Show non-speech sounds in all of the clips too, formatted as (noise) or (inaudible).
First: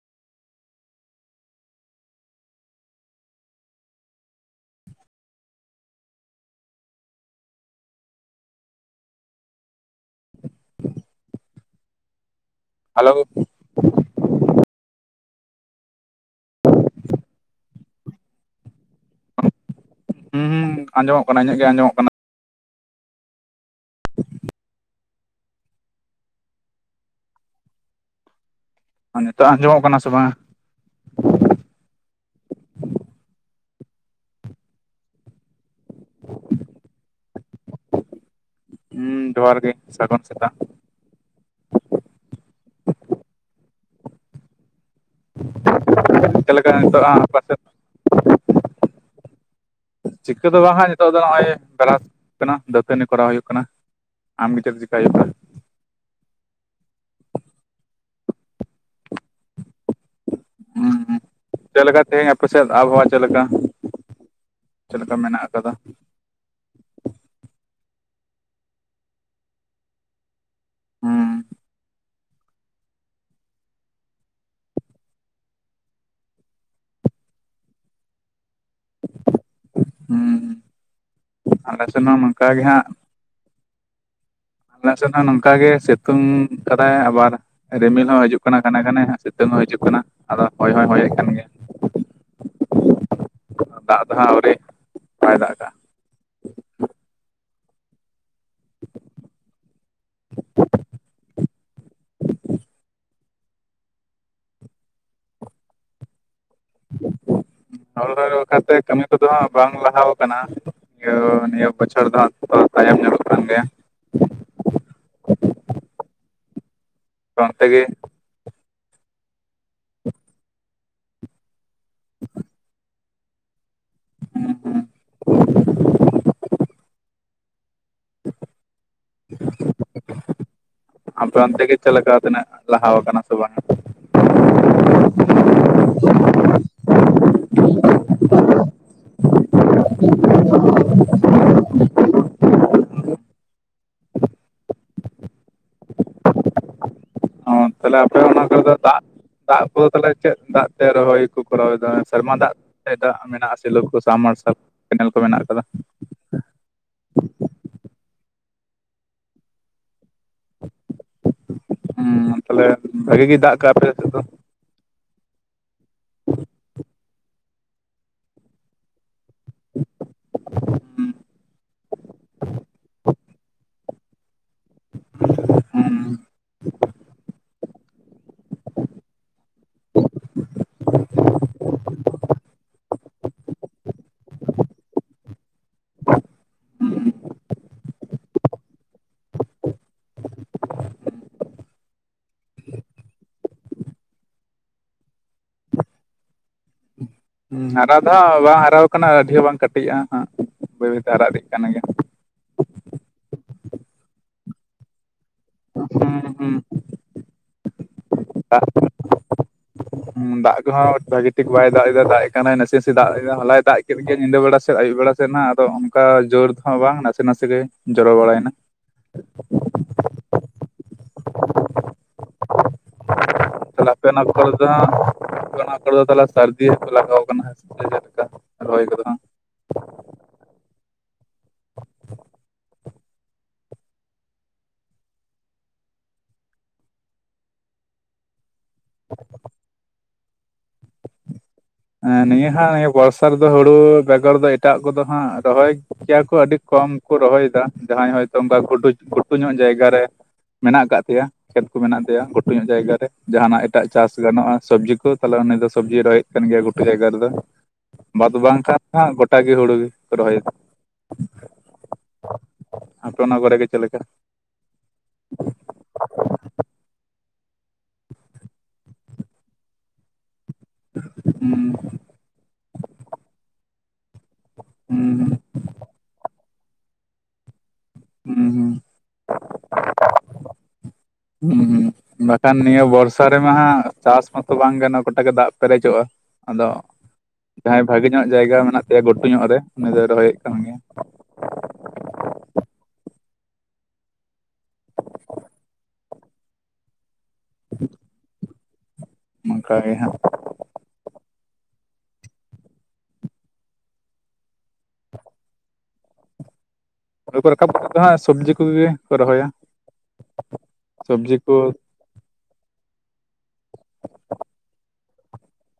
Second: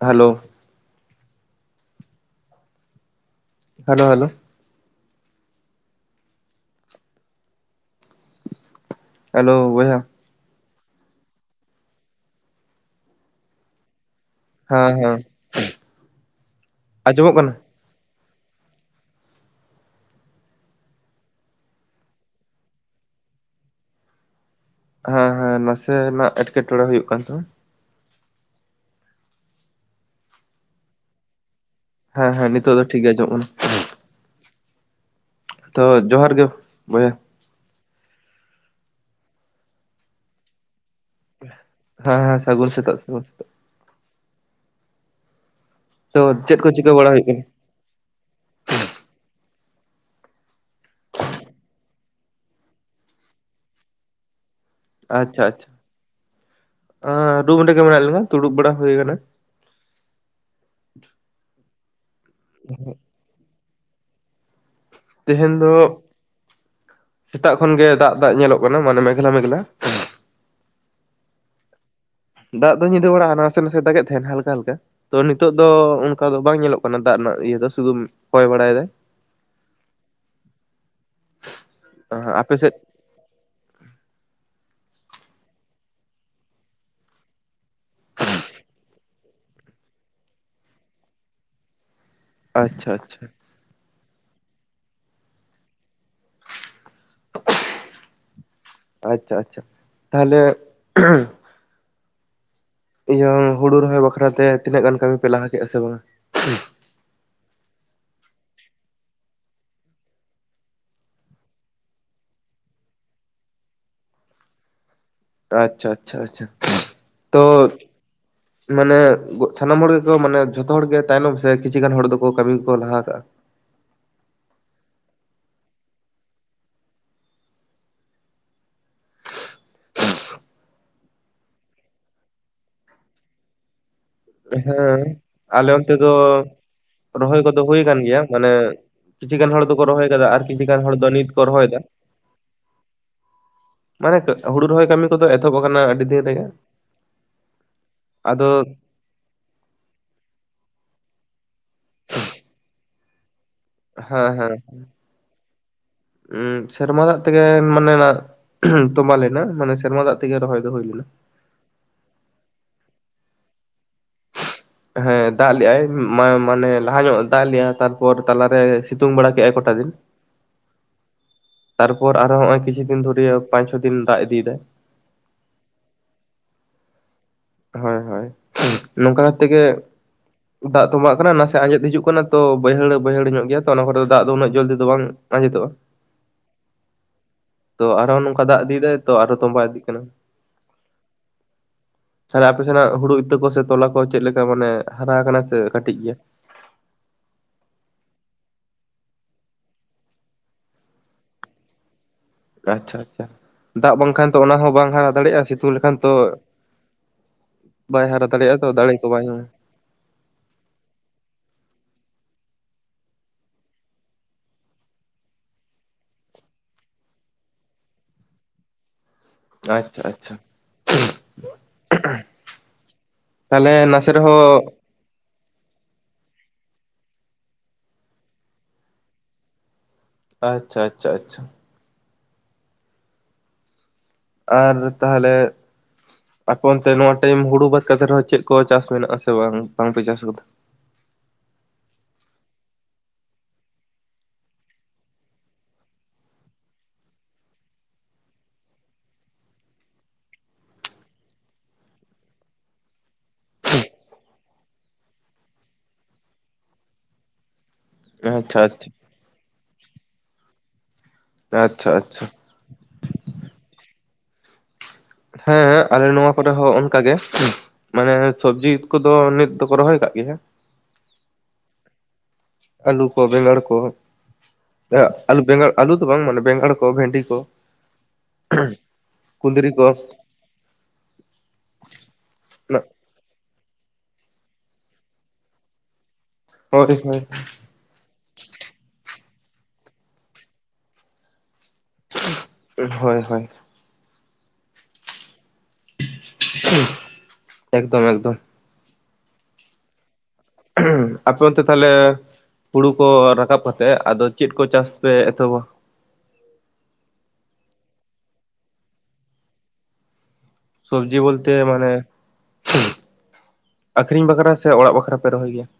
Hello hello hello hello ᱵᱚᱭᱦᱟ (unintelligible) hello ᱦᱮᱸ ᱦᱮᱸ ᱟᱸᱡᱚ ᱢᱚᱜ ᱠᱟᱱᱟ ᱦᱩᱸ ᱦᱩᱸ ᱟᱸᱡᱚᱢᱚᱜ ᱠᱟᱱᱟ ᱤᱧᱟᱹᱜ ᱜᱮ ᱟᱸᱡᱚᱢᱚᱜ ᱠᱟᱱᱟ ᱦᱮᱸ ᱦᱮᱸ ᱱᱟᱥᱮ ᱱᱟᱜ ᱮᱴᱠᱮ ᱴᱚᱬᱮ ᱦᱩᱭᱩᱜ ᱠᱟᱱ ᱛᱟᱢᱟ ᱱᱤᱛᱳᱜ ᱟᱸᱡᱚ ᱢᱚᱜ ᱠᱟᱱᱟ ᱥᱮ ᱵᱟᱝᱼᱟ ᱦᱮᱸ ᱦᱮᱸ ᱱᱤᱛᱚᱜ ᱫᱚ ᱴᱷᱤᱠ ᱜᱮ ᱟᱡᱚᱢᱚᱜ ᱠᱟᱱᱟ ᱛᱚ ᱡᱚᱦᱟᱨ ᱜᱮ ᱵᱚᱭᱦᱟ ᱦᱩᱸ ᱡᱚᱦᱟᱨ ᱜᱮ ᱥᱟᱹᱜᱩᱱ ᱥᱮᱛᱟᱜ ᱦᱮᱸ ᱦᱮᱸ ᱥᱟᱹᱜᱩᱱ ᱥᱮᱛᱟᱜ ᱛᱚ ᱪᱮᱫ ᱞᱮᱠᱟ ᱠᱚ ᱪᱤᱠᱟᱹ ᱵᱟᱲᱟ ᱦᱩᱭᱩᱜ ᱱᱤᱛᱚᱜᱼᱟᱯᱮ ᱠᱟᱱᱟ ᱥᱮᱫ ᱪᱤᱠᱟᱹ ᱫᱚ ᱵᱟᱝ ᱦᱟᱜ ᱱᱤᱛᱚᱜ ᱫᱚ ᱱᱚᱜᱼᱚᱭ ᱵᱮᱨᱟᱥ ᱠᱟᱱᱟ ᱫᱟᱹᱛᱟᱹᱱᱤ ᱠᱚᱨᱟᱣ ᱦᱳᱭᱳᱜ ᱠᱟᱱᱟ (unintelligible) ᱟᱪᱪᱷᱟ ᱟᱪᱪᱷᱟ ᱨᱩᱢ ᱨᱮ ᱜᱮ ᱢᱮᱱᱟᱜ ᱞᱤᱧᱟ ᱫᱩᱲᱩᱵ ᱵᱟᱲᱟ ᱦᱳᱭ ᱟᱠᱟᱱᱟ ᱦᱮᱸ ᱪᱮᱫ ᱞᱮᱠᱟ ᱛᱮᱦᱮᱧ ᱟᱯᱮ ᱥᱮᱫ ᱟᱵᱷᱚᱣᱟ ᱪᱮᱫ ᱞᱮᱠᱟ ᱪᱮᱫ ᱞᱮᱠᱟ ᱢᱮᱱᱟᱜ ᱛᱮᱦᱮᱧ ᱟᱠᱟᱫᱟ ᱫᱚ ᱥᱮᱛᱟᱜ ᱠᱷᱚᱱ ᱜᱮ ᱫᱟᱜ ᱫᱟᱜ ᱧᱮᱞᱚᱜ ᱠᱟᱱᱟ ᱢᱟᱱᱮ ᱢᱮᱜᱷᱞᱟ ᱢᱮᱜᱷᱞᱟ ᱦᱩᱸ ᱫᱟᱜ ᱫᱚ ᱧᱤᱫᱟᱹ ᱵᱟᱲᱟ ᱦᱟᱱᱟ ᱱᱟᱥᱮ ᱱᱟᱥᱮ ᱫᱟᱜ ᱮᱫ ᱛᱟᱦᱮ ᱱᱟ ᱦᱟᱞᱠᱟ ᱦᱟᱞᱠᱟ ᱛᱚ ᱱᱤᱛᱳᱜ ᱫᱚ ᱚᱱᱠᱟ ᱫᱚ ᱵᱟᱝ ᱧᱮᱞᱚᱜ ᱠᱟᱱᱟ ᱫᱟᱜ ᱨᱮᱱᱟᱜ ᱤᱭᱟᱹ ᱫᱚ ᱥᱩᱫᱷᱩ ᱦᱚᱭ ᱵᱟᱲᱟᱭ ᱫᱟᱭ ᱦᱩᱸ ᱟᱞᱮ ᱥᱮᱱ ᱦᱚᱸ ᱟᱯᱮ ᱱᱚᱝᱠᱟ ᱜᱮ ᱥᱮᱫ ᱦᱟᱸᱜ᱾ ᱟᱞᱮ ᱥᱮᱱ ᱦᱚᱸ ᱱᱚᱝᱠᱟ ᱜᱮ ᱥᱤᱛᱩᱝ ᱠᱟᱫᱟᱭ ᱟᱵᱟᱨ ᱨᱤᱢᱤᱞ ᱦᱚᱸ ᱦᱤᱡᱩᱜ ᱠᱟᱱᱟ ᱜᱷᱟᱱᱮ ᱜᱷᱟᱱᱮ ᱦᱟᱸᱜ ᱥᱤᱛᱩᱝ ᱦᱚᱸ ᱦᱤᱡᱩᱜ ᱠᱟᱱᱟ ᱟᱫᱚ ᱦᱚᱭ ᱦᱚᱸᱭ ᱦᱚᱭᱮᱜ ᱠᱟᱱ ᱜᱮᱭᱟ᱾ ᱟᱪᱪᱷᱟ ᱟᱪᱪᱷᱟ ᱫᱟᱜ ᱫᱚ ᱦᱟᱸᱜ ᱟᱣᱨᱤ ᱵᱟᱭ ᱫᱟᱜ ᱠᱟᱜᱼᱟ ᱾ ᱟᱪᱷᱟ ᱟᱪᱷᱟ ᱛᱟᱦᱞᱮ ᱤᱭᱟᱹ ᱦᱩᱲᱩ ᱨᱚᱦᱚᱭ ᱵᱟᱠᱷᱨᱟ ᱛᱮ ᱛᱤᱱᱟᱹᱜ ᱜᱟᱱ ᱠᱟᱹᱢᱤ ᱯᱮ ᱞᱟᱦᱟ ᱠᱮᱜᱼᱟ ᱥᱮ ᱵᱟᱝᱟ? ᱦᱳᱲᱳ ᱨᱚᱦᱚᱭ ᱵᱟᱠᱷᱟᱨ ᱛᱮ ᱠᱟᱹᱢᱤ ᱠᱚᱫᱚ ᱦᱟᱸᱜ ᱵᱟᱝ ᱞᱟᱦᱟᱣ ᱠᱟᱱᱟ ᱾ ᱤᱭᱟᱹ ᱱᱤᱭᱟᱹ ᱵᱚᱪᱷᱚᱨ ᱫᱚ ᱦᱟᱸᱜ ᱛᱟᱭᱚᱢ ᱧᱚᱜᱚᱜ ᱠᱟᱱ ᱜᱮᱭᱟ᱾ ᱟᱪᱪᱷᱟ, ᱪᱷᱟ ᱪᱷᱟ ᱚᱱᱛᱮ ᱛᱚ ᱜᱮ ᱢᱟᱱᱮ ᱥᱟᱱᱟᱢ ᱦᱚᱲ ᱜᱮᱠᱚ ᱢᱟᱱᱮ ᱡᱷᱚᱛᱚ ᱦᱚᱲ ᱜᱮ ᱛᱟᱭᱱᱚᱢ ᱥᱮ ᱠᱤᱪᱷᱩ ᱜᱟᱱ ᱦᱚᱲ ᱫᱚᱠᱚ ᱠᱟᱹᱢᱤ ᱠᱚ ᱞᱟᱦᱟ ᱠᱟᱜᱼᱟ᱾ (unintelligible) ᱟᱯᱮ ᱚᱱᱛᱮ ᱜᱮ ᱪᱮᱫ ᱞᱮᱠᱟ ᱛᱤᱱᱟᱹᱜ ᱞᱟᱦᱟᱣ ᱠᱟᱱᱟ ᱥᱮ ᱵᱟᱝᱼᱟ ᱦᱮᱸ ᱟᱞᱮ ᱚᱱᱛᱮ ᱫᱚ ᱨᱚᱦᱚᱭ ᱠᱚᱫᱚ ᱦᱩᱭ ᱠᱟᱱ ᱜᱮᱭᱟ ᱢᱟᱱᱮ ᱠᱤᱪᱷᱩ ᱜᱟᱱ ᱦᱚᱲ ᱫᱚᱠᱚ ᱨᱚᱦᱚᱭ ᱟᱠᱟᱫᱟ ᱟᱨ ᱠᱤᱪᱷᱩ ᱜᱟᱱ ᱦᱚᱲ ᱫᱚ ᱱᱤᱛ ᱠᱚ ᱨᱚᱦᱚᱭ ᱫᱟ ᱾ (inaudible) ᱢᱟᱱᱮ ᱦᱩᱲᱩ ᱨᱚᱦᱚᱭ ᱠᱟᱹᱢᱤ ᱠᱚᱫᱚ ᱮᱛᱚᱦᱚᱵ ᱠᱟᱱᱟ ᱟᱹᱰᱤ ᱫᱤᱱ ᱨᱮᱜᱮ᱾ ᱛᱟᱦᱞᱮ ᱟᱯᱮ ᱟᱫᱚ ᱚᱱᱟ ᱠᱚᱨᱮ ᱫᱚ ᱫᱟᱜ ᱫᱟᱜ ᱠᱚᱫᱚ ᱛᱟᱦᱞᱮ ᱪᱮᱫ ᱫᱟᱜ ᱛᱮ ᱨᱚᱦᱚᱭ ᱠᱚ ᱠᱚ ᱨᱟᱣᱮᱫᱟ ᱥᱮᱨᱢᱟ ᱫᱟᱜ ᱛᱮ ᱫᱟᱜ ᱢᱮᱱᱟᱜᱼᱟ ᱥᱮ? ᱦᱮᱸ ᱦᱮᱸ ᱥᱮᱨᱢᱟ ᱫᱟᱜ ᱛᱮᱜᱮ, ᱢᱟᱱᱮ ᱱᱟᱜ ᱛᱚᱢᱵᱟ ᱞᱮᱱᱟ ᱢᱟᱱᱮ ᱥᱮᱨᱢᱟ ᱫᱟᱜ ᱛᱮᱜᱮ ᱨᱚᱦᱚᱭ ᱫᱚ ᱦᱩᱭ ᱞᱮᱱᱟ ᱾ ᱦᱩᱸ ᱛᱟᱦᱚᱞᱮ ᱵᱷᱟᱜᱤ ᱜᱮ ᱫᱟᱜ ᱠᱟᱜ ᱟᱯᱮ ᱥᱮ ᱫᱚ, ᱦᱮᱸ ᱫᱟᱜ ᱞᱮᱫᱟᱭ ᱢᱟ ᱢᱟᱱᱮ ᱞᱟᱦᱟ ᱧᱚᱜ ᱮ ᱫᱟᱜ ᱞᱮᱜᱼᱟᱭ ᱛᱟᱨᱯᱚᱨ ᱛᱟᱞᱟᱨᱮ ᱥᱤᱛᱩᱝ ᱵᱟᱲᱟ ᱠᱮᱜᱼᱟᱭ ᱠᱚᱴᱟ ᱫᱤᱱ᱾ ᱛᱟᱨᱯᱚᱨ ᱟᱨᱦᱚ ᱱᱚᱜᱼᱚᱭ ᱠᱤᱪᱷᱩ ᱫᱤᱱ ᱫᱷᱩᱨᱮ ᱯᱟᱸᱪ ᱪᱷᱚ ᱫᱤᱱ ᱫᱟᱜ ᱤᱫᱤ ᱫᱟᱭ ᱾ ᱦᱩᱸ ᱦᱳᱭ ᱦᱭ ᱱᱚᱝᱠᱟ ᱠᱟᱛᱮ ᱜᱮ ᱫᱟᱜ ᱛᱚᱵᱟᱜ ᱠᱟᱱᱟ ᱱᱟᱥᱮᱭᱟᱜ ᱟᱸᱡᱮᱫ ᱦᱤᱡᱩᱜ ᱠᱟᱱᱟ ᱛᱚ ᱵᱟᱹᱭᱦᱟᱹᱲ ᱵᱟᱹᱭᱦᱟᱹᱲ ᱧᱚᱜ ᱜᱮᱭᱟ ᱛᱚ ᱚᱱᱟ ᱠᱚᱨᱮ ᱫᱚ ᱫᱟᱜ ᱫᱚ ᱩᱱᱟᱹᱜ ᱡᱚᱞᱫᱤ ᱫᱚ ᱵᱟᱝ ᱟᱸᱡᱮᱛᱚᱜᱼᱟ ᱩᱸ ᱛᱚ ᱟᱨᱦᱚᱸ ᱱᱚᱝᱠᱟ ᱫᱟᱜ ᱤᱫᱤᱭᱫᱟᱭ ᱛᱚ ᱟᱨ ᱦᱚᱸ ᱛᱚᱢᱵᱟ ᱤᱫᱤᱜ ᱠᱟᱱᱟ᱾ ᱛᱟᱦᱞᱮ ᱟᱯᱮ ᱥᱮᱱᱟᱜ ᱦᱩᱲᱩ ᱤᱛᱟᱹ ᱠᱚ ᱥᱮ ᱛᱚᱞᱟ ᱠᱚ ᱪᱮᱫ ᱞᱮᱠᱟ ᱢᱟᱱᱮ ᱦᱟᱨᱟ ᱟᱠᱟᱱᱟ ᱥᱮ ᱠᱟᱹᱴᱤᱡ ᱜᱮᱭᱟ? ᱦᱩᱸ ᱦᱟᱨᱟ ᱫᱚ ᱦᱟᱸᱜ ᱵᱟᱝ ᱦᱟᱨᱟ ᱟᱠᱟᱱᱟ ᱟᱹᱰᱤ ᱦᱚᱸ ᱵᱟᱝ ᱠᱟᱹᱴᱤᱡᱼᱟ ᱦᱟᱸᱜ ᱵᱟᱹᱭ ᱵᱟᱹᱭᱛᱮ ᱦᱟᱨᱟ ᱤᱫᱤᱜ ᱠᱟᱱ ᱜᱮᱭᱟ ᱾ ᱟᱪᱷᱟ ᱟᱪᱷᱟ ᱫᱟᱜ ᱵᱟᱝᱠᱷᱟᱱ ᱛᱚ ᱚᱱᱟ ᱦᱚᱸᱚᱸ ᱵᱟᱝ ᱦᱟᱨᱟ ᱫᱟᱲᱮᱜᱼᱟ ᱥᱮ ᱛᱩ ᱞᱮᱠᱷᱟᱱ ᱛᱚ ᱦᱩᱸ ᱦᱩᱸ ᱵᱟᱭ ᱦᱟᱨᱟ ᱫᱟᱲᱮᱟᱴᱜᱼᱟ ᱛᱚ ᱫᱟᱲᱮ ᱠᱚ ᱵᱟᱭ ᱧᱟᱢᱟ᱾ ᱩᱸ ᱫᱟᱜ ᱠᱚᱦᱚᱸ ᱵᱷᱟᱜᱤ ᱴᱷᱤᱠ ᱵᱟᱭ ᱫᱟᱜ ᱮᱫᱟ ᱫᱟᱜ ᱮ ᱠᱟᱱᱟᱭ ᱱᱟᱥᱮ ᱱᱟᱥᱮ ᱫᱟᱜ ᱮᱫᱟ ᱦᱚᱞᱟᱭ ᱫᱟᱜ ᱠᱮᱫ ᱜᱮ ᱧᱤᱫᱟᱹ ᱵᱮᱲᱟ ᱥᱮᱫ ᱟᱹᱭᱩᱵ ᱵᱮᱲᱟ ᱥᱮᱫ ᱟᱫᱚ ᱚᱱᱠᱟ ᱡᱳᱨ ᱫᱚ ᱵᱟᱝ ᱱᱟᱥᱮ ᱱᱟᱥᱮ ᱜᱮ ᱡᱚᱨᱚ ᱵᱟᱲᱟᱭᱮᱱᱟ᱾ ᱟᱪᱷᱟ ᱟᱪᱷᱟ ᱛᱟᱦᱞᱮ ᱛᱟᱦᱚᱞᱮ ᱟᱯᱮ ᱱᱟᱥᱮ ᱚᱱᱟ ᱠᱚᱨᱮ ᱨᱮᱦᱚᱸ ᱫᱚ ᱦᱟᱸᱜ ᱚᱱᱟ ᱠᱚᱨᱮ ᱫᱚ ᱛᱟᱦᱞᱮ ᱥᱟᱹᱨᱫᱤᱠᱚ ᱞᱟᱜᱟᱣ ᱠᱟᱱᱟ ᱪᱮᱫ ᱞᱮᱠᱟ ᱨᱚᱦᱚᱭ ᱠᱚᱫᱚ? ᱟᱪᱷᱟ ᱟᱪᱷᱟ ᱟᱪᱷᱟ ᱟᱨ ᱛᱟᱦᱞᱮ ᱟᱠᱯᱮ ᱚᱱᱛᱮ ᱱᱚᱣᱟ ᱴᱟᱭᱤᱢ ᱦᱩᱲᱩ ᱵᱟᱫ ᱠᱟᱛᱮ ᱨᱮᱦᱚᱸ ᱪᱮᱫ? ᱠᱚ ᱪᱟᱥ ᱢᱮᱱᱟᱜ ᱟᱥᱮ ᱵᱟᱝ ᱵᱟᱝᱯᱮ ᱪᱟᱥ ᱟᱠᱟᱫᱟ? ᱮᱸ ᱱᱤᱭᱟᱹ ᱦᱟᱸᱜ ᱱᱤᱭᱟᱹ ᱵᱚᱨᱥᱟ ᱨᱮᱫᱚ ᱦᱩᱲᱩ ᱵᱮᱜᱚᱨ ᱫᱚ ᱮᱴᱟᱜ ᱠᱚᱫᱚ ᱦᱟᱸᱜ ᱨᱚᱦᱚᱭ ᱠᱮᱭᱟ ᱠᱚ ᱟᱹᱰᱤ ᱠᱚᱢ ᱠᱚ ᱨᱚᱦᱚᱭᱫᱟ ᱡᱟᱦᱟᱸᱭ ᱦᱚᱭᱛᱚ ᱚᱝᱠᱟ ᱜᱩᱰᱩᱡ ᱜᱷᱩᱰᱩ ᱧᱚᱜ ᱡᱟᱭᱜᱟ ᱨᱮ ᱢᱮᱱᱟᱜ ᱠᱟᱫ ᱯᱮᱭᱟ? ᱠᱷᱮᱛ ᱠᱚ ᱢᱮᱱᱟᱜ ᱜᱮᱭᱟ ᱜᱷᱴᱩ ᱧᱚᱜ ᱡᱟᱭᱜᱟ ᱨᱮ ᱡᱟᱦᱱᱟᱜ ᱮᱴᱟᱜ ᱪᱟᱥ ᱜᱟᱱᱚᱜᱼᱟ ᱥᱚᱵᱽᱡᱤ ᱠᱚ ᱛᱟᱦᱚᱞᱮ ᱩᱱᱤ ᱫᱚ ᱥᱚᱵᱽᱡᱤ ᱨᱚᱦᱚᱭ ᱠᱟᱱ ᱜᱮᱭᱟ ᱜᱷᱩᱴᱩ ᱡᱟᱭᱜᱟ ᱨᱮᱫᱚ ᱵᱟᱫ ᱟᱪᱪᱷᱟ ᱵᱟᱝᱠᱷᱟᱱ ᱟᱪᱪᱷᱟ ᱜᱚᱴᱟ ᱜᱮ ᱦᱩᱲᱩ ᱜᱮᱠᱚ ᱨᱚᱦᱚᱭ ᱫᱟ ᱾ ᱟᱪᱷᱟ ᱟᱪᱷᱟ ᱟᱯᱮ ᱚᱱᱟ ᱠᱚᱨᱮ ᱜᱮ ᱪᱮᱜ ᱞᱮᱠᱟ? ᱦᱮᱸ ᱟᱞᱮ ᱱᱚᱣᱟ ᱠᱚᱨᱮ ᱦᱚᱸ ᱚᱱᱠᱟᱜ ᱜᱮ, ᱢᱟᱱᱮ ᱥᱚᱵᱡᱤ ᱠᱚᱫᱚ ᱱᱤᱛ ᱫᱚᱠᱚ ᱨᱚᱦᱚᱭ ᱟᱠᱟᱫ ᱜᱮᱭᱟ ᱦᱩᱸ ᱟᱞᱩ ᱠᱚ ᱵᱮᱸᱜᱟᱲ ᱠᱚ ᱦᱩᱸ ᱟᱞᱩ ᱵᱮᱸᱜᱟᱲ ᱟᱞᱩ ᱫᱚ ᱵᱟᱝ ᱢᱟᱱᱮ ᱵᱮᱸᱜᱟᱲ ᱠᱚ ᱵᱷᱮᱱᱰᱤ ᱠᱚ ᱦᱩᱸ ᱠᱩᱸᱫᱽᱨᱤ ᱠᱚ ᱦᱩᱸ ᱦᱩᱸ ᱦᱩᱸ ᱵᱟᱠᱷᱟᱱ ᱱᱤᱭᱟᱹ ᱵᱚᱨᱥᱟ ᱨᱮᱢᱟ ᱦᱟᱜ ᱪᱟᱥ ᱢᱟᱛᱚ ᱵᱟᱝ ᱜᱟᱱᱚᱜ ᱜᱚᱴᱟᱜ ᱜᱮ ᱫᱟᱜ ᱯᱮᱨᱮᱡᱚᱜᱼᱟ ᱟᱫᱚ ᱦᱳᱭ ᱦᱳᱭ ᱡᱟᱦᱟᱸᱭ ᱵᱷᱟᱜᱮ ᱧᱚᱜ ᱡᱟᱭᱜᱟ ᱢᱮᱱᱟᱜ ᱛᱟᱭᱟ ᱜᱷᱩᱴᱩ ᱧᱚᱜ ᱨᱮ ᱩᱱᱤ ᱫᱚᱭ ᱨᱚᱦᱚᱭᱮᱫ ᱠᱟᱱ ᱜᱮᱭᱟ᱾ ᱦᱳᱭ ᱦᱳᱭ ᱮᱠᱫᱚᱢ ᱮᱠᱫᱚᱢ ᱚᱱᱠᱟ ᱜᱮ ᱦᱟᱜ ᱟᱯᱮ ᱚᱱᱛᱮ ᱛᱟᱦᱚᱞᱮ ᱦᱩᱲᱩ ᱠᱚ ᱨᱟᱠᱟᱵ ᱠᱟᱛᱮᱜ ᱟᱫᱚ ᱪᱮᱫ ᱠᱚ ᱪᱟᱥ ᱯᱮ ᱮᱛᱚᱦᱚᱵᱼᱟ? ᱦᱩᱨᱩ ᱠᱚ ᱨᱟᱠᱟᱵ ᱠᱟᱛᱮᱛ ᱫᱚ ᱦᱟᱸᱜ ᱥᱚᱵᱽᱡᱤ ᱠᱚᱜᱮ ᱠᱚ ᱨᱚᱦᱚᱭᱟ᱾ ᱥᱚᱵᱡᱤ ᱥᱚᱵᱽᱡᱤ ᱠᱚ ᱵᱚᱞᱛᱮ ᱢᱟᱱᱮ ᱟᱠᱷᱨᱤᱧ ᱵᱟᱠᱷᱨᱟ ᱥᱮ ᱚᱲᱟᱜ ᱵᱟᱠᱷᱨᱟ ᱯᱮ ᱨᱚᱦᱚᱭ ᱜᱮᱭᱟ?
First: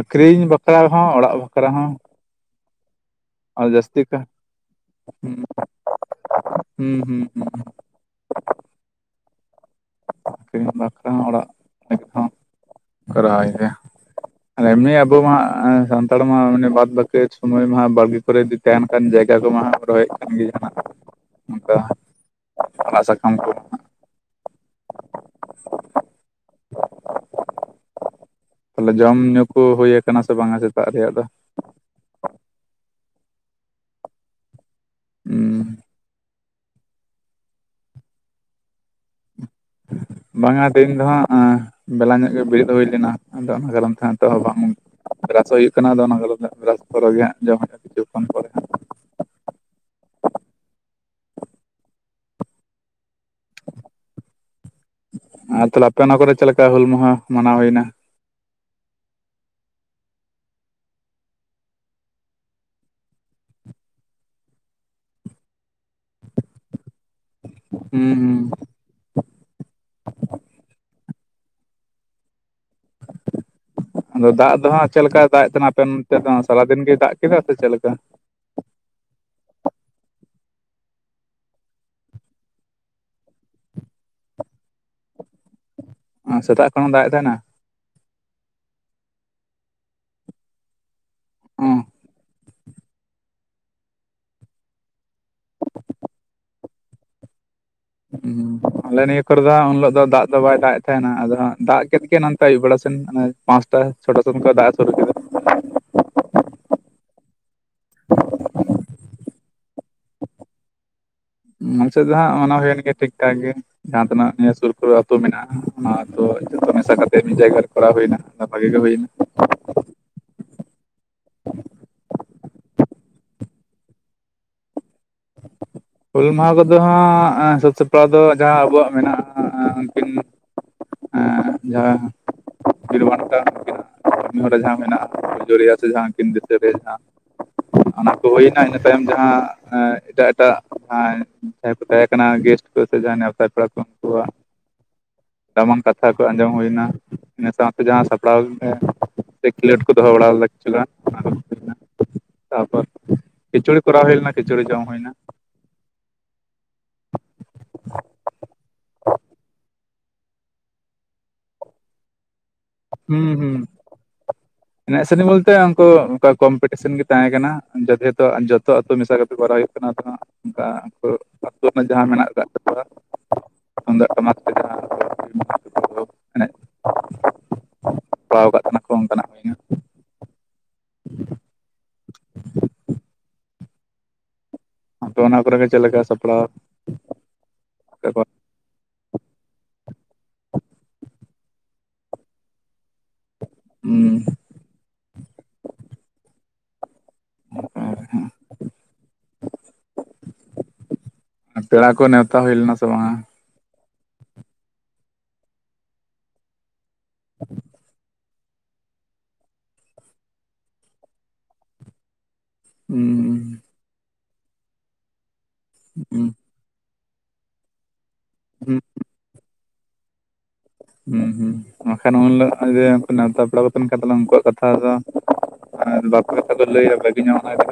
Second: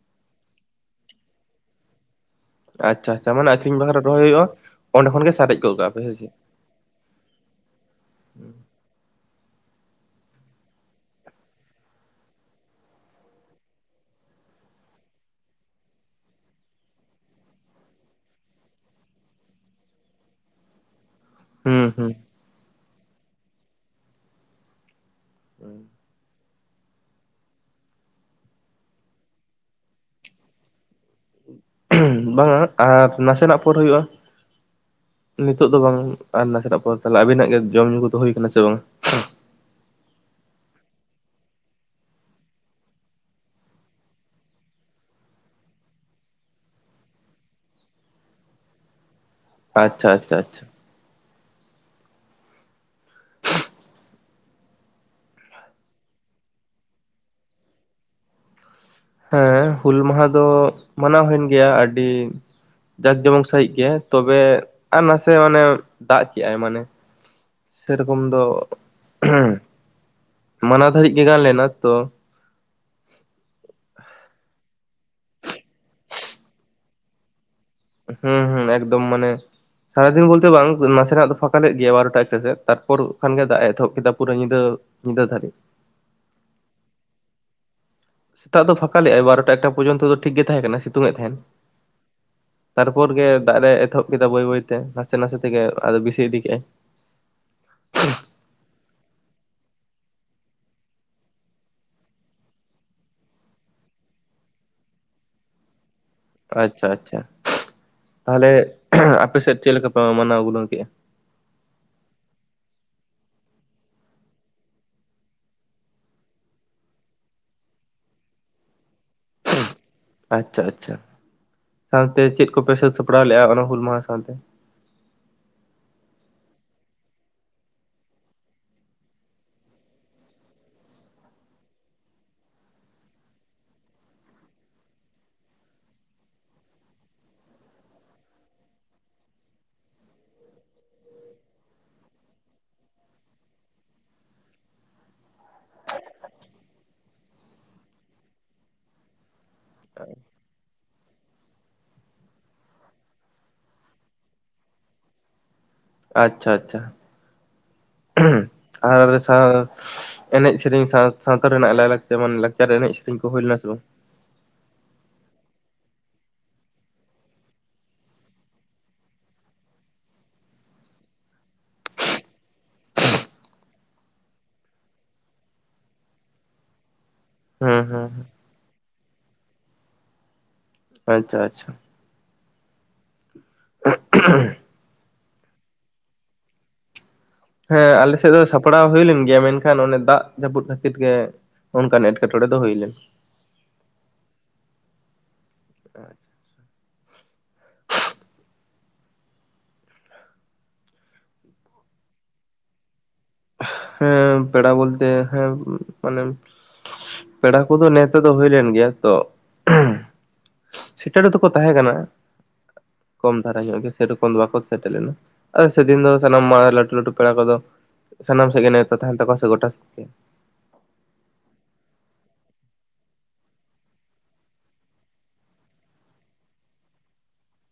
ᱟᱹᱠᱷᱨᱤᱧ ᱵᱟᱠᱷᱨᱟ ᱦᱚᱸ ᱚᱲᱟᱜ ᱵᱟᱠᱷᱨᱟ ᱦᱚᱸ ᱟᱪᱪᱷᱟ ᱟᱪᱪᱷᱟ ᱢᱟᱱᱮ ᱟ. ᱟᱨ ᱠᱷᱨᱤᱧ ᱵᱟᱠᱷᱨᱟ ᱡᱟᱹᱥᱛᱤ ᱨᱮ ᱠᱟ ᱨᱚᱦᱚᱭ ᱦᱩᱭᱩᱜᱼᱟ ᱚᱸᱰᱮ ᱠᱷᱚᱱᱜ ᱜᱮ ᱥᱟᱨᱮᱡ ᱜᱚᱫ ᱠᱟᱜᱼᱟ ᱯᱮ ᱥᱮᱪᱮᱫ ᱦᱩᱸ ᱦᱩᱸ ᱦᱩᱸ ᱦᱩᱸ ᱟᱹᱠᱷᱨᱤᱧ ᱵᱟᱠᱷᱨᱟ ᱦᱚᱸ ᱚᱲᱟᱜ ᱦᱚᱸ ᱠᱚᱨᱟᱣ ᱦᱩᱭᱩᱜᱼᱟ ᱮᱢᱱᱤ ᱟᱵᱚ ᱢᱟ ᱥᱟᱱᱛᱟᱲ ᱢᱟ ᱢᱟᱱᱮ ᱵᱟᱫ ᱵᱟᱠᱤ ᱥᱚᱢᱚᱭ ᱢᱟ ᱵᱟᱲᱜᱮ ᱠᱚᱨᱮ ᱛᱟᱦᱮᱱ ᱠᱟᱱ ᱡᱟᱭᱜᱟ ᱠᱚᱢᱟ ᱨᱚᱦᱚᱭᱮᱫ ᱠᱟᱱ ᱜᱮ ᱡᱟᱦᱱᱟᱜ ᱚᱱᱠᱟ ᱦᱩᱸ ᱦᱩᱸ ᱟᱲᱟᱜ ᱥᱟᱠᱟᱢ ᱠᱚ (inaudible) ᱛᱟᱞᱦᱮ ᱡᱚᱢ ᱧᱩ ᱠᱚ ᱦᱩᱭᱟᱠᱟᱱᱟ ᱥᱮ ᱵᱟᱝᱟ ᱥᱮᱛᱟᱜ ᱨᱮᱭᱟᱜ ᱫᱚ ᱵᱟᱝᱟ ᱟᱨ ᱱᱟᱥᱮᱱᱟᱜ ᱯᱚᱨ ᱦᱩᱭᱩᱜᱼᱟ ᱩᱸ ᱱᱤᱛᱚᱜ ᱫᱚ ᱵᱟᱝ ᱟᱨ ᱱᱟᱥᱮᱱᱟᱜ ᱯᱚᱨ ᱛᱮ ᱟᱵᱤᱱᱟᱜ ᱜᱮ ᱡᱚᱢ ᱧᱩ ᱠᱚᱫᱚ ᱦᱩᱭ ᱟᱠᱟᱱᱟ ᱥᱮ ᱵᱟᱝ ᱵᱟᱝᱟ ᱛᱮᱦᱮᱧ ᱫᱚ ᱦᱟᱜ ᱵᱮᱞᱟ ᱧᱚᱜ ᱜᱮ ᱵᱮᱨᱮᱫ ᱦᱩᱭ ᱞᱮᱱᱟ ᱟᱫᱚ ᱚᱱᱟ ᱠᱟᱨᱚᱱ ᱛᱮ ᱱᱤᱛ ᱦᱚᱸ ᱵᱟᱝ ᱨᱟᱥᱚᱜ ᱦᱩᱭᱩᱜ ᱠᱟᱱᱟ ᱟᱫᱚ ᱚᱱᱟ ᱠᱚ ᱨᱟᱥᱚᱨᱚᱜ ᱜᱮ ᱦᱟᱜ ᱡᱚᱢ ᱦᱩᱭᱩᱜᱼᱟ ᱠᱤᱪᱷᱩ ᱠᱷᱚᱱ ᱯᱚᱨᱮ ᱦᱟᱸᱜ ᱟᱪᱪᱷᱟ ᱟᱪᱷᱟ ᱟᱪᱪᱷᱟ ᱟᱨ ᱛᱟᱦᱞᱮ ᱟᱯᱮ ᱚᱱᱟ ᱠᱚᱨᱮ ᱪᱮᱫᱞᱮᱠᱟ ᱦᱩᱞ ᱢᱟᱦᱟ ᱢᱟᱱᱟᱣ ᱦᱩᱭᱱᱟ ᱦᱮᱸ ᱦᱩᱞ ᱢᱟᱦᱟ ᱫᱚ ᱢᱟᱱᱟᱣ ᱦᱩᱭᱮᱱ ᱜᱮᱭᱟ ᱟᱹᱰᱤ ᱡᱟᱸᱠ ᱡᱚᱢᱚᱠ ᱥᱟᱹᱦᱤᱡ ᱜᱮ ᱛᱚᱵᱮ ᱟᱨ ᱱᱟᱥᱮ ᱢᱟᱱᱮ ᱫᱟᱜ ᱠᱮᱫᱟᱭ ᱢᱟᱱᱮ ᱥᱮᱨᱚᱠᱚᱢ ᱫᱚ ᱦᱩᱸ ᱦᱩᱸ ᱢᱟᱱᱟ ᱫᱷᱟᱹᱨᱤᱡ ᱜᱮ ᱜᱟᱱ ᱞᱮᱱᱟ ᱛᱚ ᱟᱫᱚ ᱫᱟᱜ ᱫᱚ ᱦᱟᱜ ᱪᱮᱫ ᱞᱮᱠᱟᱭ ᱫᱟᱜ ᱮ ᱛᱟᱦᱮᱱᱟ ᱟᱯᱮ ᱱᱚᱛᱮ ᱫᱚ ᱥᱟᱨᱟᱫᱤᱱ ᱜᱮᱭ ᱫᱟᱜ ᱠᱮᱫᱟ ᱥᱮ ᱪᱮᱫᱮ ᱞᱮᱠᱟ ᱦᱩᱸ ᱦᱩᱸ ᱮᱠᱫᱚᱢ ᱢᱟᱱᱮ ᱥᱟᱨᱟᱫᱤᱱ ᱵᱚᱞᱛᱮ ᱵᱟᱝ ᱱᱟᱥᱮᱱᱟᱜ ᱫᱚ ᱯᱷᱟᱠᱟᱞᱮᱫ ᱜᱮᱭᱟ ᱵᱟᱨᱚᱴᱟ ᱮᱠᱴᱟ ᱥᱮᱫ ᱛᱟᱨᱯᱚᱨ ᱠᱷᱟᱱ ᱜᱮ ᱫᱟᱜ ᱮᱚᱦᱚᱵ ᱠᱮᱫᱟ ᱯᱩᱨᱟᱹ ᱧᱤᱫᱟᱹ ᱧᱤᱫᱟᱹ ᱫᱷᱟᱹᱨᱤᱡ ᱥᱮᱛᱟᱜ ᱠᱷᱚᱱ ᱫᱟᱜ ᱮᱫᱟᱭᱱᱟ ᱥᱮᱛᱟᱜ ᱫᱚ ᱯᱷᱟᱸᱠᱟ ᱞᱮᱟᱭ ᱵᱟᱨᱚᱴᱟ ᱮᱴᱟ ᱯᱚᱨᱡᱚᱱᱛᱚ ᱴᱷᱤᱠ ᱜᱮ ᱛᱟᱦᱮᱸ ᱠᱟᱱᱟ ᱥᱤᱛᱩᱝ ᱮ ᱛᱟᱦᱮᱸᱱ ᱚ ᱛᱟᱨᱯᱚᱨ ᱜᱮ ᱫᱟᱜ ᱨᱮ ᱮᱛᱚᱦᱚᱵ ᱠᱮᱫᱟ ᱵᱟᱹᱭ ᱵᱟᱹᱭᱛᱮ ᱱᱟᱥᱮ ᱱᱟᱥᱮ ᱛᱮᱜᱮ ᱟᱫᱚ ᱵᱮᱥᱤ ᱤᱫᱤ ᱠᱮᱫᱟᱭ ᱦᱩᱸ ᱟᱞᱮ ᱱᱤᱭᱟᱹ ᱠᱚᱨᱮ ᱫᱚ ᱩᱱ ᱦᱤᱞᱳᱜ ᱫᱚ ᱫᱟᱜ ᱫᱚ ᱵᱟᱭ ᱫᱟᱜ ᱮᱫ ᱛᱟᱦᱮᱸᱱᱟ ᱟᱫᱚ ᱫᱟᱜ ᱠᱮᱫ ᱜᱮ ᱱᱚᱛᱮ ᱟᱹᱭᱩᱵ ᱵᱮᱲᱟ ᱥᱮᱱᱮ ᱯᱟᱸᱥᱴᱟ ᱪᱷᱳᱴ ᱥᱚᱱ ᱚᱱᱠᱟ ᱫᱟᱜ ᱮ ᱥᱩᱨᱩ ᱠᱮᱫᱟ ᱟᱪᱪᱷᱟ ᱟᱪᱪᱷᱟ ᱛᱟᱦᱚᱞᱮ ᱟᱯᱮᱥᱮᱫ ᱪᱮᱫ ᱞᱮᱠᱟ ᱯᱮ ᱢᱟᱱᱟᱣ ᱜᱩᱱᱟ. ᱣ ᱠᱮᱫᱼᱟ ᱱᱚᱛᱮ ᱫᱚ ᱦᱟᱜ ᱚᱱᱟ ᱦᱩᱭᱮᱱ ᱜᱮᱭᱟ ᱴᱷᱤᱠ ᱴᱷᱟᱠ ᱜᱮ ᱡᱟᱦᱟᱸ ᱛᱤᱱᱟᱹ ᱱᱤᱭᱟᱹ ᱥᱩᱨ ᱠᱚᱨᱮ ᱟᱹᱛᱩ ᱢᱮᱱᱟᱜᱼᱟ ᱚᱱᱟ ᱟᱹᱛᱩ ᱡᱚᱛᱚ ᱢᱮᱥᱟ ᱠᱟᱛᱮ ᱢᱤᱫ ᱡᱟᱭᱜᱟ ᱨᱮ ᱠᱚᱨᱟᱣ ᱦᱩᱭᱱᱟ ᱵᱷᱟᱜᱤ ᱜᱮ ᱦᱩᱭᱱᱟ ᱟᱪᱪᱷᱟ ᱟᱪᱪᱷᱟ ᱥᱟᱶᱛᱮ ᱪᱮᱫ ᱠᱚᱯᱮ ᱥᱟᱹᱛ ᱥᱟᱯᱲᱟᱣ ᱞᱮᱫᱼᱟ ᱚᱱᱟ ᱦᱩᱞ ᱢᱟᱦᱟ ᱥᱟᱶᱛᱮ ᱦᱩᱞ ᱢᱟᱦᱟ ᱠᱚᱫᱚ ᱦᱟᱜ ᱥᱮᱛ ᱥᱟᱯᱲᱟᱣ ᱫᱚ ᱡᱟᱦᱟᱸ ᱟᱵᱚᱣᱟᱜ ᱢᱮᱱᱟᱜᱼᱟ ᱟᱵᱤᱱ ᱟᱨ ᱡᱟ ᱵᱤᱨᱵᱷᱟᱱᱴᱟᱱᱟᱜ ᱠᱟᱹᱢᱤ ᱦᱚᱨᱟ ᱡᱟᱦᱟᱸ ᱢᱮᱱᱟᱜᱼᱟ, ᱯᱩᱡ ᱨᱮᱭᱟᱜ ᱥᱮ ᱡᱟᱦᱟᱸ ᱱᱠᱤᱱ ᱫᱤᱥᱟᱹ ᱨᱮᱭᱟᱜ ᱡᱟᱦᱟᱸ ᱚᱱᱟ ᱠᱚ ᱦᱩᱭᱱᱟ, ᱤᱱᱟᱹ ᱛᱟᱭᱚᱢ ᱡᱟᱦᱟᱸ ᱮᱸ ᱮᱴᱟᱜ ᱮᱴᱟᱜ ᱡᱟᱦᱟᱸᱭ ᱠᱚ ᱛᱟᱦᱮᱸ ᱠᱟᱱᱟ, ᱜᱮᱥᱴ ᱠᱚ ᱥᱮ ᱡᱟᱦᱟᱸᱭ ᱱᱮᱣᱛᱟ ᱯᱮᱲᱟ ᱠᱚ ᱩᱸᱠᱩᱣᱟᱜ, ᱫᱟᱢᱟᱱ ᱠᱟᱛᱷᱟ ᱠᱚ ᱟᱸᱡᱚᱢ ᱦᱩᱭᱱᱟ ᱾ ᱤᱱᱟᱹ ᱥᱟᱶᱛᱮ ᱡᱟᱦᱟᱸ ᱥᱟᱯᱲᱟᱣ ᱮᱠᱷᱮᱞᱳᱰ ᱠᱚ ᱫᱚᱦᱚ ᱵᱟᱲᱟ ᱞᱮᱫᱟ ᱠᱤᱪᱷᱩᱜᱟᱱ ᱚᱱᱟ ᱾ ᱛᱟᱯᱚᱨ ᱠᱷᱤᱪᱩᱲᱤ ᱠᱚᱨᱟᱣ ᱦᱩᱭᱞᱮᱱᱟ ᱠᱷᱤᱪᱩᱲᱤ ᱡᱚᱢ ᱦᱩᱭ ᱮᱱᱟ ᱟᱪᱪᱷᱟ ᱟᱪᱪᱷᱟ, ᱟᱨ ᱥᱟᱶ ᱮᱱᱮᱡ ᱥᱮᱨᱮᱧ ᱥᱟᱶ ᱥᱟᱶᱛᱟ ᱨᱮᱱᱟᱜ ᱞᱟᱭ ᱞᱟᱠᱪᱟᱨ ᱡᱮᱢᱚᱱ ᱞᱮᱠᱪᱟᱨ ᱮᱱᱮᱡ ᱥᱮᱨᱮᱧ ᱠᱚ ᱦᱩᱸ ᱦᱩᱭ ᱦᱩᱸ ᱞᱮᱱᱟ ᱥᱮ ᱵᱟᱝ ᱮᱱᱮᱡ ᱥᱮᱨᱮᱧ ᱵᱚᱞᱛᱮ ᱩᱱᱠᱩ ᱚᱱᱠᱟ ᱮᱱᱮᱡ ᱥᱮᱨᱮᱧ ᱵᱳᱞᱛᱮ ᱠᱚᱢᱯᱤᱴᱤᱥᱮᱱ ᱜᱮ ᱛᱟᱦᱮᱸ ᱠᱟᱱᱟ ᱾ ᱡᱚᱫᱮᱦᱮᱛᱩ ᱡᱚᱛᱚ ᱟᱛᱳ ᱢᱮᱥᱟ ᱠᱟᱛᱮ ᱠᱚᱨᱟᱣ ᱦᱩᱭᱩᱜ ᱚᱱᱟ ᱠᱚᱫᱚ ᱦᱟᱸᱜ ᱱᱚᱝᱠᱟ ᱟᱛᱩ ᱨᱮᱱᱟᱜ ᱡᱟᱦᱟᱸ ᱢᱮᱱᱟᱜ ᱟᱠᱟᱫ ᱛᱟᱠᱚᱣᱟ᱾ ᱛᱩᱢᱫᱟ. ᱜ ᱴᱟᱢᱟᱜ ᱛᱮᱜᱮᱢ ᱦᱟᱜ ᱦᱩᱸ ᱦᱩᱸ ᱯᱟᱲᱟᱣ ᱠᱟᱜ ᱠᱟᱱᱟ ᱠᱚ ᱚᱱᱠᱟᱱᱟᱜ ᱦᱩᱭᱱᱟ ᱟᱪᱪᱷᱟ ᱟᱪᱪᱷᱟ, (unintelligible) ᱟᱯᱮ ᱚᱱᱟ ᱠᱚᱨᱮᱜᱮ ᱪᱮᱫ ᱞᱮᱠᱟ ᱥᱟᱯᱲᱟᱣ ᱦᱮᱸ ᱟᱯᱮ ᱠᱚ? ᱟᱞᱮᱥᱮᱫ ᱫᱚ ᱥᱟᱯ ᱥᱟᱯᱲᱟᱣ ᱦᱩᱭ ᱞᱮᱱ ᱜᱮᱭᱟ ᱢᱮᱱᱠᱷᱟᱱ ᱚᱱᱮ ᱫᱟᱜ ᱡᱟᱹᱯᱩᱫ ᱠᱷᱟᱹᱛᱤᱨ ᱜᱮ ᱚᱱᱠᱟᱱ ᱮᱴᱠᱮᱴᱚᱬᱮ ᱫᱚ ᱦᱩᱭ ᱞᱮᱱᱟ ᱦᱩᱸ ᱟᱪᱪᱷᱟ ᱟᱪᱪᱷᱟ (unintelligible) ᱟᱨ ᱯᱮᱲᱟ ᱠᱚ ᱱᱮᱣᱛᱟ ᱦᱩᱭ ᱞᱮᱱᱟ ᱥᱮ ᱵᱟᱝᱼᱟ ᱦᱮᱸ ᱯᱮᱲᱟ ᱵᱚᱞᱛᱮ ᱦᱮᱸ ᱢᱟᱱᱮ ᱯᱮᱲᱟ ᱠᱚᱫᱚ ᱱᱮᱣᱛᱟ ᱱᱤᱛᱳᱜ ᱫᱚ ᱦᱩᱭ ᱞᱮᱱ ᱜᱮᱭᱟ, ᱛᱚ ᱥᱮᱴᱮᱨᱮᱫᱚᱠᱚ ᱛᱟᱦᱮᱸ ᱠᱟᱱᱟ ᱾ ᱠᱚᱢ ᱦᱩᱸ ᱫᱷᱟᱨᱟ ᱧᱚᱜ ᱜᱮ ᱥᱮᱨᱚᱠᱚᱢ ᱫᱚ ᱵᱟᱠᱚ ᱥᱮᱴᱮᱨ ᱞᱮᱱᱟ ᱟᱨ ᱥᱮᱫᱤᱱ ᱫᱚ ᱦᱩᱸ ᱥᱟᱱᱟᱢ ᱢᱟᱲᱟᱝ ᱞᱟᱹᱴᱩ ᱞᱟᱹᱴᱩ ᱯᱮᱲᱟ ᱠᱚᱫᱚ ᱥᱟᱱᱟᱢ ᱥᱮᱫ ᱜᱮ ᱱᱮᱣᱛᱟ ᱛᱟᱦᱮᱱ ᱛᱟᱠᱚᱣᱟ ᱥᱮ ᱜᱚᱴᱟᱥᱮᱫ ᱜᱮ ᱦᱩᱸ ᱦᱩᱸ ᱵᱟᱠᱷᱟᱱ ᱩᱱᱦᱤᱞᱚᱜ ᱟᱜ ᱜᱮ ᱱᱮᱣᱛᱟ ᱯᱮᱲᱟ ᱠᱚ ᱛᱟᱦᱮᱱ ᱠᱷᱟᱱ ᱛᱟᱦᱞᱮ ᱩᱱᱠᱩᱣᱟᱜ ᱠᱟᱛᱷᱟ ᱫᱚ ᱟᱨ ᱵᱟᱠᱤ ᱠᱚᱫᱚ ᱞᱟᱹᱭᱟ ᱵᱷᱟᱹᱜᱤ ᱧᱟᱢᱚᱜ ᱚᱱᱟ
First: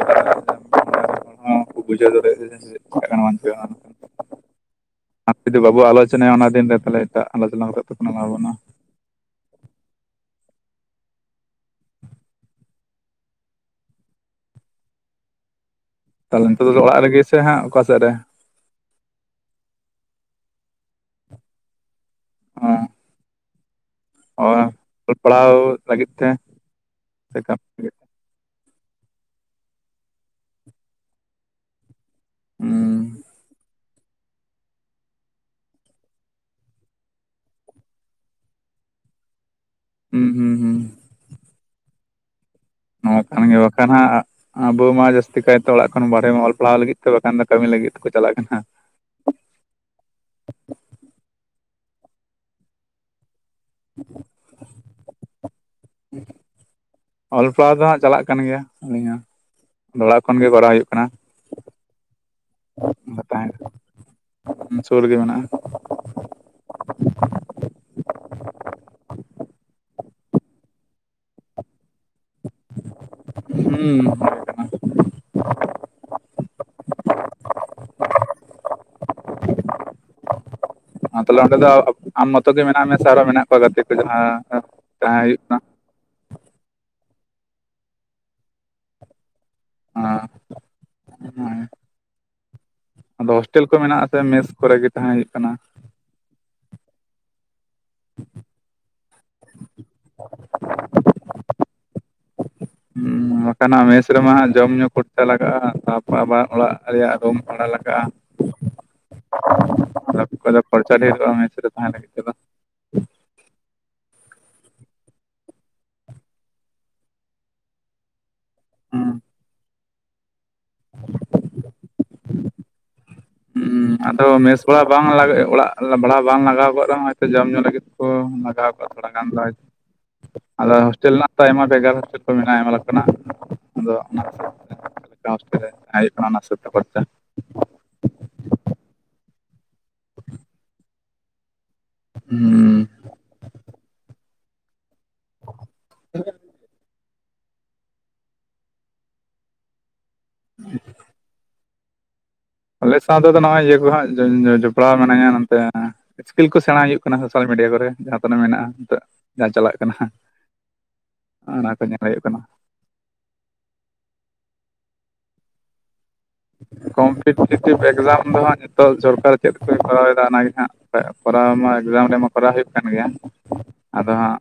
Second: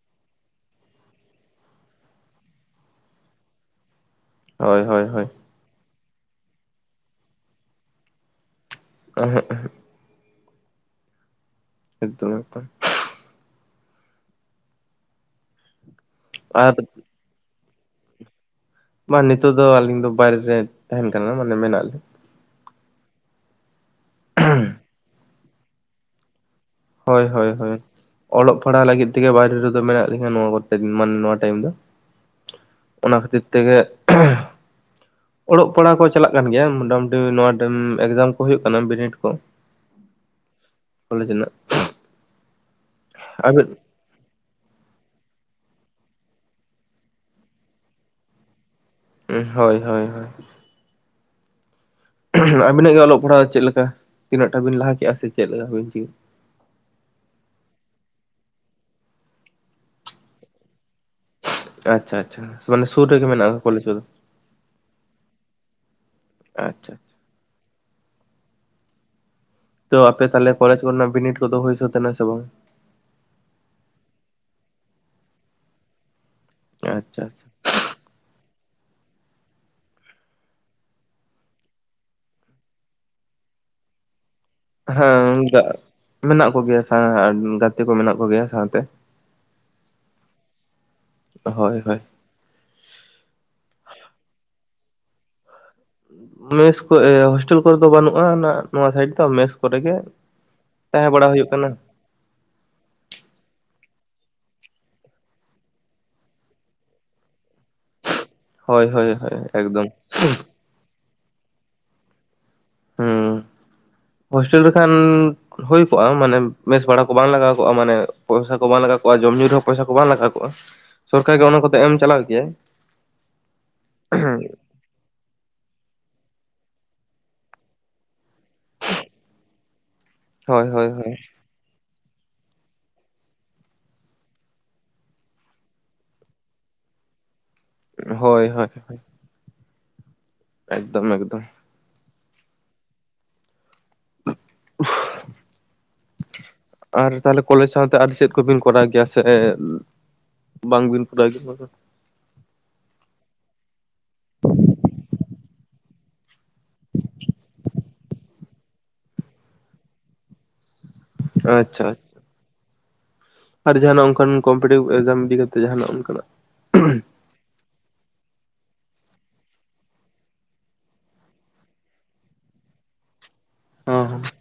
ᱦᱟᱸ ᱵᱩᱡᱷᱟᱹᱶ ᱫᱟᱲᱮᱭᱟᱜ ᱡᱤᱱᱤᱥ ᱛᱳᱲᱮᱜ ᱜᱟᱱ (unintelligible) ᱦᱳᱭ ᱦᱳᱭ ᱦᱳᱭ ᱡᱩᱫᱤ ᱵᱟᱵᱚ ᱟᱞᱳᱪᱚᱱᱟᱭᱟ ᱚᱱᱟ ᱫᱤᱱ ᱨᱮ ᱛᱟᱦᱚᱞᱮ ᱴᱟᱜ ᱟᱞᱚᱪᱚᱱᱟ ᱠᱟᱛᱮ ᱫᱚ ᱞᱟᱵ ᱵᱚᱱᱩᱜ-ᱟ (unintelligible) ᱮᱠ ᱫᱚᱢ ᱮᱠ ᱫᱚᱢ ᱛᱟᱦᱚᱞᱮ ᱱᱤᱛᱚᱜ ᱟᱨ ᱫᱚ ᱚᱲᱟᱜ ᱨᱮᱜᱮ ᱥᱮ ᱦᱟᱜ ᱚᱠᱟᱥᱮᱫ ᱨᱮ ᱵᱟᱝ ᱱᱤᱛᱚᱜ ᱫᱚ ᱟᱹᱞᱤᱧ ᱫᱚ ᱵᱟᱭᱨᱮ ᱨᱮ ᱛᱟᱦᱮᱱ ᱠᱟᱱᱟ ᱢᱟᱱᱮ ᱢᱮᱱᱟᱜ ᱞᱤᱧᱟ ᱚ ᱚ ᱚᱞ ᱯᱟᱲᱦᱟᱣ ᱞᱟᱹᱜᱤᱫ ᱛᱮ ᱦᱳᱭ ᱥᱮ ᱦᱳᱭ ᱠᱟᱹᱢᱤ ᱦᱳᱭ ᱞᱟᱹᱜᱤᱫ ᱛᱮ? ᱚᱞᱚᱜ ᱯᱟᱲᱦᱟᱜ ᱞᱟᱹᱜᱤᱫ ᱛᱮᱜᱮ ᱵᱟᱭᱨᱮ ᱨᱮᱫᱚ ᱢᱮᱱᱟᱜ ᱞᱤᱧᱟ ᱱᱚᱣᱟ ᱠᱚᱛᱮ ᱢᱟᱱᱮ ᱱᱚᱣᱟ ᱴᱟᱭᱤᱢ ᱫᱚ (unintelligible) ᱚᱱᱟ ᱠᱷᱟᱹᱛᱤᱨ ᱛᱮᱜᱮ ᱚᱞᱚᱜ ᱯᱟᱲᱦᱟᱜ ᱠᱚ ᱪᱟᱞᱟᱜ ᱠᱟᱱ ᱜᱮᱭᱟ ᱢᱚᱴᱟᱢᱩᱴᱤ ᱱᱚᱣᱟ ᱮᱠᱡᱟᱢ ᱠᱚ ᱦᱩᱭᱩᱜ ᱠᱟᱱᱟ ᱵᱤᱱᱤᱰ ᱠᱚ ᱦᱩᱸ ᱦᱩᱸ ᱦᱩᱸ ᱠᱚᱞᱮᱡᱨᱮᱱᱟᱜ ᱱᱚᱣᱟ ᱠᱟᱱ ᱜᱮ ᱵᱟᱠᱷᱟᱱ ᱦᱟᱸᱜ ᱟᱵᱚ ᱢᱟ ᱡᱟᱹᱥᱛᱤ ᱠᱟᱭᱛᱮ ᱚᱲᱟᱜ ᱠᱷᱚᱱ ᱵᱟᱨᱦᱮ ᱚᱞ ᱯᱟᱲᱦᱟᱣ ᱞᱟᱹᱜᱤᱫ ᱛᱮ ᱵᱟᱝᱠᱷᱟᱱ ᱫᱚ ᱠᱟᱹᱢᱤ ᱞᱟᱹᱜᱤᱫ ᱛᱮᱠᱚ ᱪᱟᱞᱟᱜ ᱠᱟᱱᱟ ᱦᱳᱭ ᱦᱳᱭ ᱦᱳᱭ ᱟᱵᱤᱱᱟᱜ ᱜᱮ ᱚᱞᱚᱜ ᱯᱟᱲᱦᱟᱣ ᱪᱮᱫ ᱞᱮᱠᱟ, ᱛᱤᱱᱟᱹᱜᱴᱟ ᱵᱤᱱ ᱞᱟᱦᱟ ᱠᱮᱼᱟ, ᱥᱮ ᱪᱮᱫ ᱞᱮᱠᱟ ᱵᱤᱱ? ᱚᱞ ᱯᱟᱲᱦᱟᱣ ᱫᱚ ᱦᱟᱸᱟᱜ ᱪᱟᱞᱟᱜ ᱠᱟᱱ ᱜᱮᱭᱟ, ᱟᱞᱤᱧ ᱦᱚᱸ ᱚᱲᱟᱜ ᱠᱷᱚᱱ ᱜᱮ ᱠᱚᱨᱟᱣ ᱦᱩᱭᱩᱜ ᱠᱟᱱᱟ ᱾ ᱟᱪᱪᱷᱟ ᱟᱪᱪᱷᱟ ᱢᱟᱱᱮ ᱥᱩᱨ ᱨᱮᱜᱮ ᱢᱮᱱᱟᱜᱼᱟ ᱠᱚᱞᱮᱡᱽ ᱠᱚᱫᱚ ᱤᱧ ᱥᱩᱨ ᱨᱮᱜᱮ ᱢᱮᱱᱟᱜᱼᱟ ᱟᱪᱷᱟ, ᱛᱚ ᱟᱯᱮ ᱛᱟᱦᱞᱮ ᱠᱚᱞᱮᱡᱽ ᱠᱚ ᱨᱮᱱᱟᱜ ᱵᱤᱱᱤᱴ ᱠᱚᱫᱚ ᱦᱩᱭ ᱥᱟᱹᱛ ᱮᱱᱟ ᱥᱮ ᱵᱟᱝ ᱦᱩᱸ ᱟᱪᱪᱷᱟ (unintelligible) ᱛᱟᱦᱞᱮ ᱚᱸᱰᱮ ᱫᱚ ᱟᱢ ᱢᱚᱛᱚ ᱜᱮ ᱢᱮᱱᱟᱜ ᱢᱮ ᱥᱮ ᱟᱨᱚ ᱢᱮᱱᱟᱜ ᱠᱚᱣᱟ ᱜᱟᱛᱮ ᱠᱚ ᱡᱟᱦᱟᱸ ᱛᱟᱦᱮᱸ ᱦᱮᱸ ᱦᱩᱭᱩᱜ ᱠᱟᱱᱟ ᱢᱮᱱᱟᱜ ᱠᱚᱜᱮᱭᱟ ᱜᱟᱛᱮ ᱠᱚ ᱢᱮᱱᱟᱜ ᱠᱚᱜᱮᱭᱟ ᱥᱟᱶᱛᱮ ᱦᱳᱭ ᱦᱳᱭ ᱟᱫᱚ ᱦᱳᱥᱴᱮᱞ ᱠᱚ ᱢᱮᱱᱟᱜ ᱟᱥᱮ ᱢᱮᱥ ᱠᱚᱨᱮ ᱜᱮ ᱛᱟᱦᱮᱸ ᱦᱩᱭᱩᱜ ᱠᱟᱱᱟ? ᱢᱮᱥ ᱠᱚ (unintelligible) ᱠᱚᱨᱮ ᱫᱚ ᱵᱟᱹᱱᱩᱜᱼᱟ ᱚᱱᱟ ᱱᱚᱣᱟ ᱥᱟᱭᱤᱰ ᱫᱚ ᱢᱮᱥ ᱠᱚᱨᱮ ᱜᱮ ᱛᱟᱦᱮᱸ ᱵᱟᱲᱟ ᱦᱩᱭᱩᱜ ᱠᱟᱱᱟ ᱦᱩᱸ ᱵᱟᱠᱷᱟᱱ ᱢᱮᱥ ᱨᱮᱢᱟ ᱡᱚᱢ ᱧᱩ ᱠᱷᱚᱨᱪᱟ ᱞᱟᱜᱟᱜᱼᱟ ᱛᱟᱯᱚᱨ ᱟᱵᱟᱨ ᱚᱲᱟᱜ ᱨᱮᱭᱟᱜ ᱨᱩᱢ ᱵᱷᱟᱲᱟ ᱞᱟᱜᱟᱜᱼᱟ, ᱦᱳᱭ ᱦᱳᱭ ᱦᱳᱭ ᱮᱠᱫᱚᱢ, ᱚᱱᱟ ᱠᱚᱫᱚ ᱠᱷᱚᱨᱪᱟ ᱰᱷᱮᱨ ᱠᱟᱜ-ᱟ ᱢᱮᱥ ᱨᱮ ᱛᱟᱦᱮᱸ ᱦ (unintelligible) ᱦᱩᱸ ᱦᱳᱥᱴᱮᱞ ᱨᱮᱠᱷᱟᱱ ᱦᱩᱭ ᱠᱚᱜᱼᱟ, ᱢᱟᱱᱮ ᱵᱮᱥ ᱵᱷᱟᱲᱟ ᱠᱚ ᱵᱟᱝ ᱞᱟᱜᱟᱣ ᱠᱚᱜᱼᱟ ᱢᱟᱱᱮ ᱯᱚᱭᱥᱟ ᱠᱚ ᱵᱟᱝ ᱞᱟᱜᱟᱣ ᱦᱩᱸ ᱠᱚᱜᱼᱟ, ᱡᱚᱢ ᱧᱩ ᱨᱮᱦᱚᱸ ᱯᱚᱭᱥᱟ ᱠᱚ ᱵᱟᱝ ᱞᱟᱜᱟᱣ ᱠᱚᱜᱼᱟ, ᱥᱚᱨᱠᱟᱨ ᱜᱮ ᱚᱱᱟ ᱠᱚᱫᱚ ᱮᱢ ᱪᱟᱞᱟᱣ ᱠᱮᱭᱟᱭ᱾ ᱩᱸ ᱟᱫᱚ ᱢᱮᱥ ᱛᱷᱚᱲᱟ ᱵᱟᱝ ᱞᱟᱜ ᱚᱲᱟᱜ ᱵᱷᱟᱲᱟ ᱵᱟᱝ ᱞᱟᱜᱟᱣ ᱠᱚᱜ ᱨᱮᱦᱚᱸ ᱦᱚᱭᱛᱚ ᱡᱚᱢ ᱧᱩ ᱞᱟᱹᱜᱤᱫ ᱛᱮ ᱠᱚ ᱞᱟᱜᱟᱣᱟᱜ ᱛᱷᱚᱲᱟ ᱜᱟᱱ ᱫᱚ ᱦᱳᱭ ᱟᱫᱚ ᱦᱳᱭ ᱦᱳᱥᱴᱮᱞ ᱦᱳᱭ ᱨᱮᱱᱟᱜ ᱫᱚ ᱟᱭᱢᱟ ᱵᱷᱮᱜᱟᱨ ᱦᱥᱴ (unintelligible) ᱢᱮᱱᱟᱜᱼᱟ ᱟᱭᱢᱟ ᱞᱮᱠᱟᱱᱟᱜ ᱟᱫᱚ ᱚᱱᱟ ᱱᱟᱥ ᱠᱷᱪ (unintelligible) ᱦᱳᱭ ᱦᱳᱭ (unintelligible) ᱮᱠᱫᱚᱢ ᱮᱠᱫᱚᱢ ᱦᱮᱸ ᱦ (unintelligible) ᱟᱨ ᱛᱟᱦᱚᱞᱮ ᱠᱚᱞᱮᱡᱽ ᱥᱟᱶᱛᱮ ᱟᱨ ᱪᱮᱫ ᱠᱚᱵᱤᱱ ᱠᱚᱨᱟᱣ ᱜᱮᱭᱟ ᱥᱮ ᱵᱟᱝᱵᱤᱱ ᱠᱚᱨᱟᱣ ᱜᱮᱭᱟ? ᱟᱞᱮ ᱥᱟᱶᱛᱮ ᱫᱚ ᱱᱚᱜᱼᱚᱭ ᱤᱭᱟᱹ ᱠᱚᱦᱟᱸᱜ ᱡᱚᱯᱲᱟᱣ ᱢᱤᱱᱟᱹᱧᱟ ᱱᱚᱛᱮ ᱥᱠᱤᱞ ᱠᱚ ᱥᱮᱬᱟ ᱦᱩᱭᱩᱜ ᱠᱟᱱᱟ ᱥᱳᱥᱟᱞ ᱢᱤᱰᱤᱭᱟ ᱠᱚᱨᱮ ᱡᱟᱦᱟᱸ ᱛᱟᱱᱟᱜ ᱢᱮᱱᱟᱜᱼᱟ ᱱᱤᱛ ᱡᱟᱦᱟᱸ ᱪᱟᱞᱟᱜ ᱠᱟᱱᱟ ᱚᱱᱟ ᱠᱚ ᱟᱪᱪᱷᱟ ᱧᱮᱞ ᱦᱩᱭᱩᱜ ᱠᱟᱱᱟ ᱟᱨ ᱡᱟᱦᱟᱱᱟᱜ ᱚᱱᱠᱟᱱ ᱠᱚᱢᱯᱤᱴᱤᱵᱷ ᱮᱠᱡᱟᱢ ᱤᱫᱤ ᱠᱟᱛᱮ ᱡᱟᱦᱟᱱᱟᱜ ᱚᱱᱠᱟᱱᱟᱜ? ᱠᱚᱢᱯᱤᱴᱮᱴᱤᱵᱽ ᱮᱠᱡᱟᱢ ᱫᱚ ᱦᱟᱜ ᱱᱤᱛᱚᱜ ᱥᱚᱨᱠᱟᱨ ᱪᱮᱫᱠᱚᱭ ᱠᱚᱨᱟᱣᱮᱫᱟ ᱚᱱᱟᱜᱮ ᱦᱟᱸᱜ, ᱠᱚᱨᱟᱣ ᱢᱟ ᱮᱠᱡᱟᱢ ᱨᱮᱢᱟ ᱠᱚᱨᱟᱣ ᱦᱩᱭᱩᱜ ᱠᱟᱱ ᱜᱮᱭᱟ ᱦᱚᱸ ᱟᱫᱚ ᱦᱚᱸ ᱦᱟᱸᱜ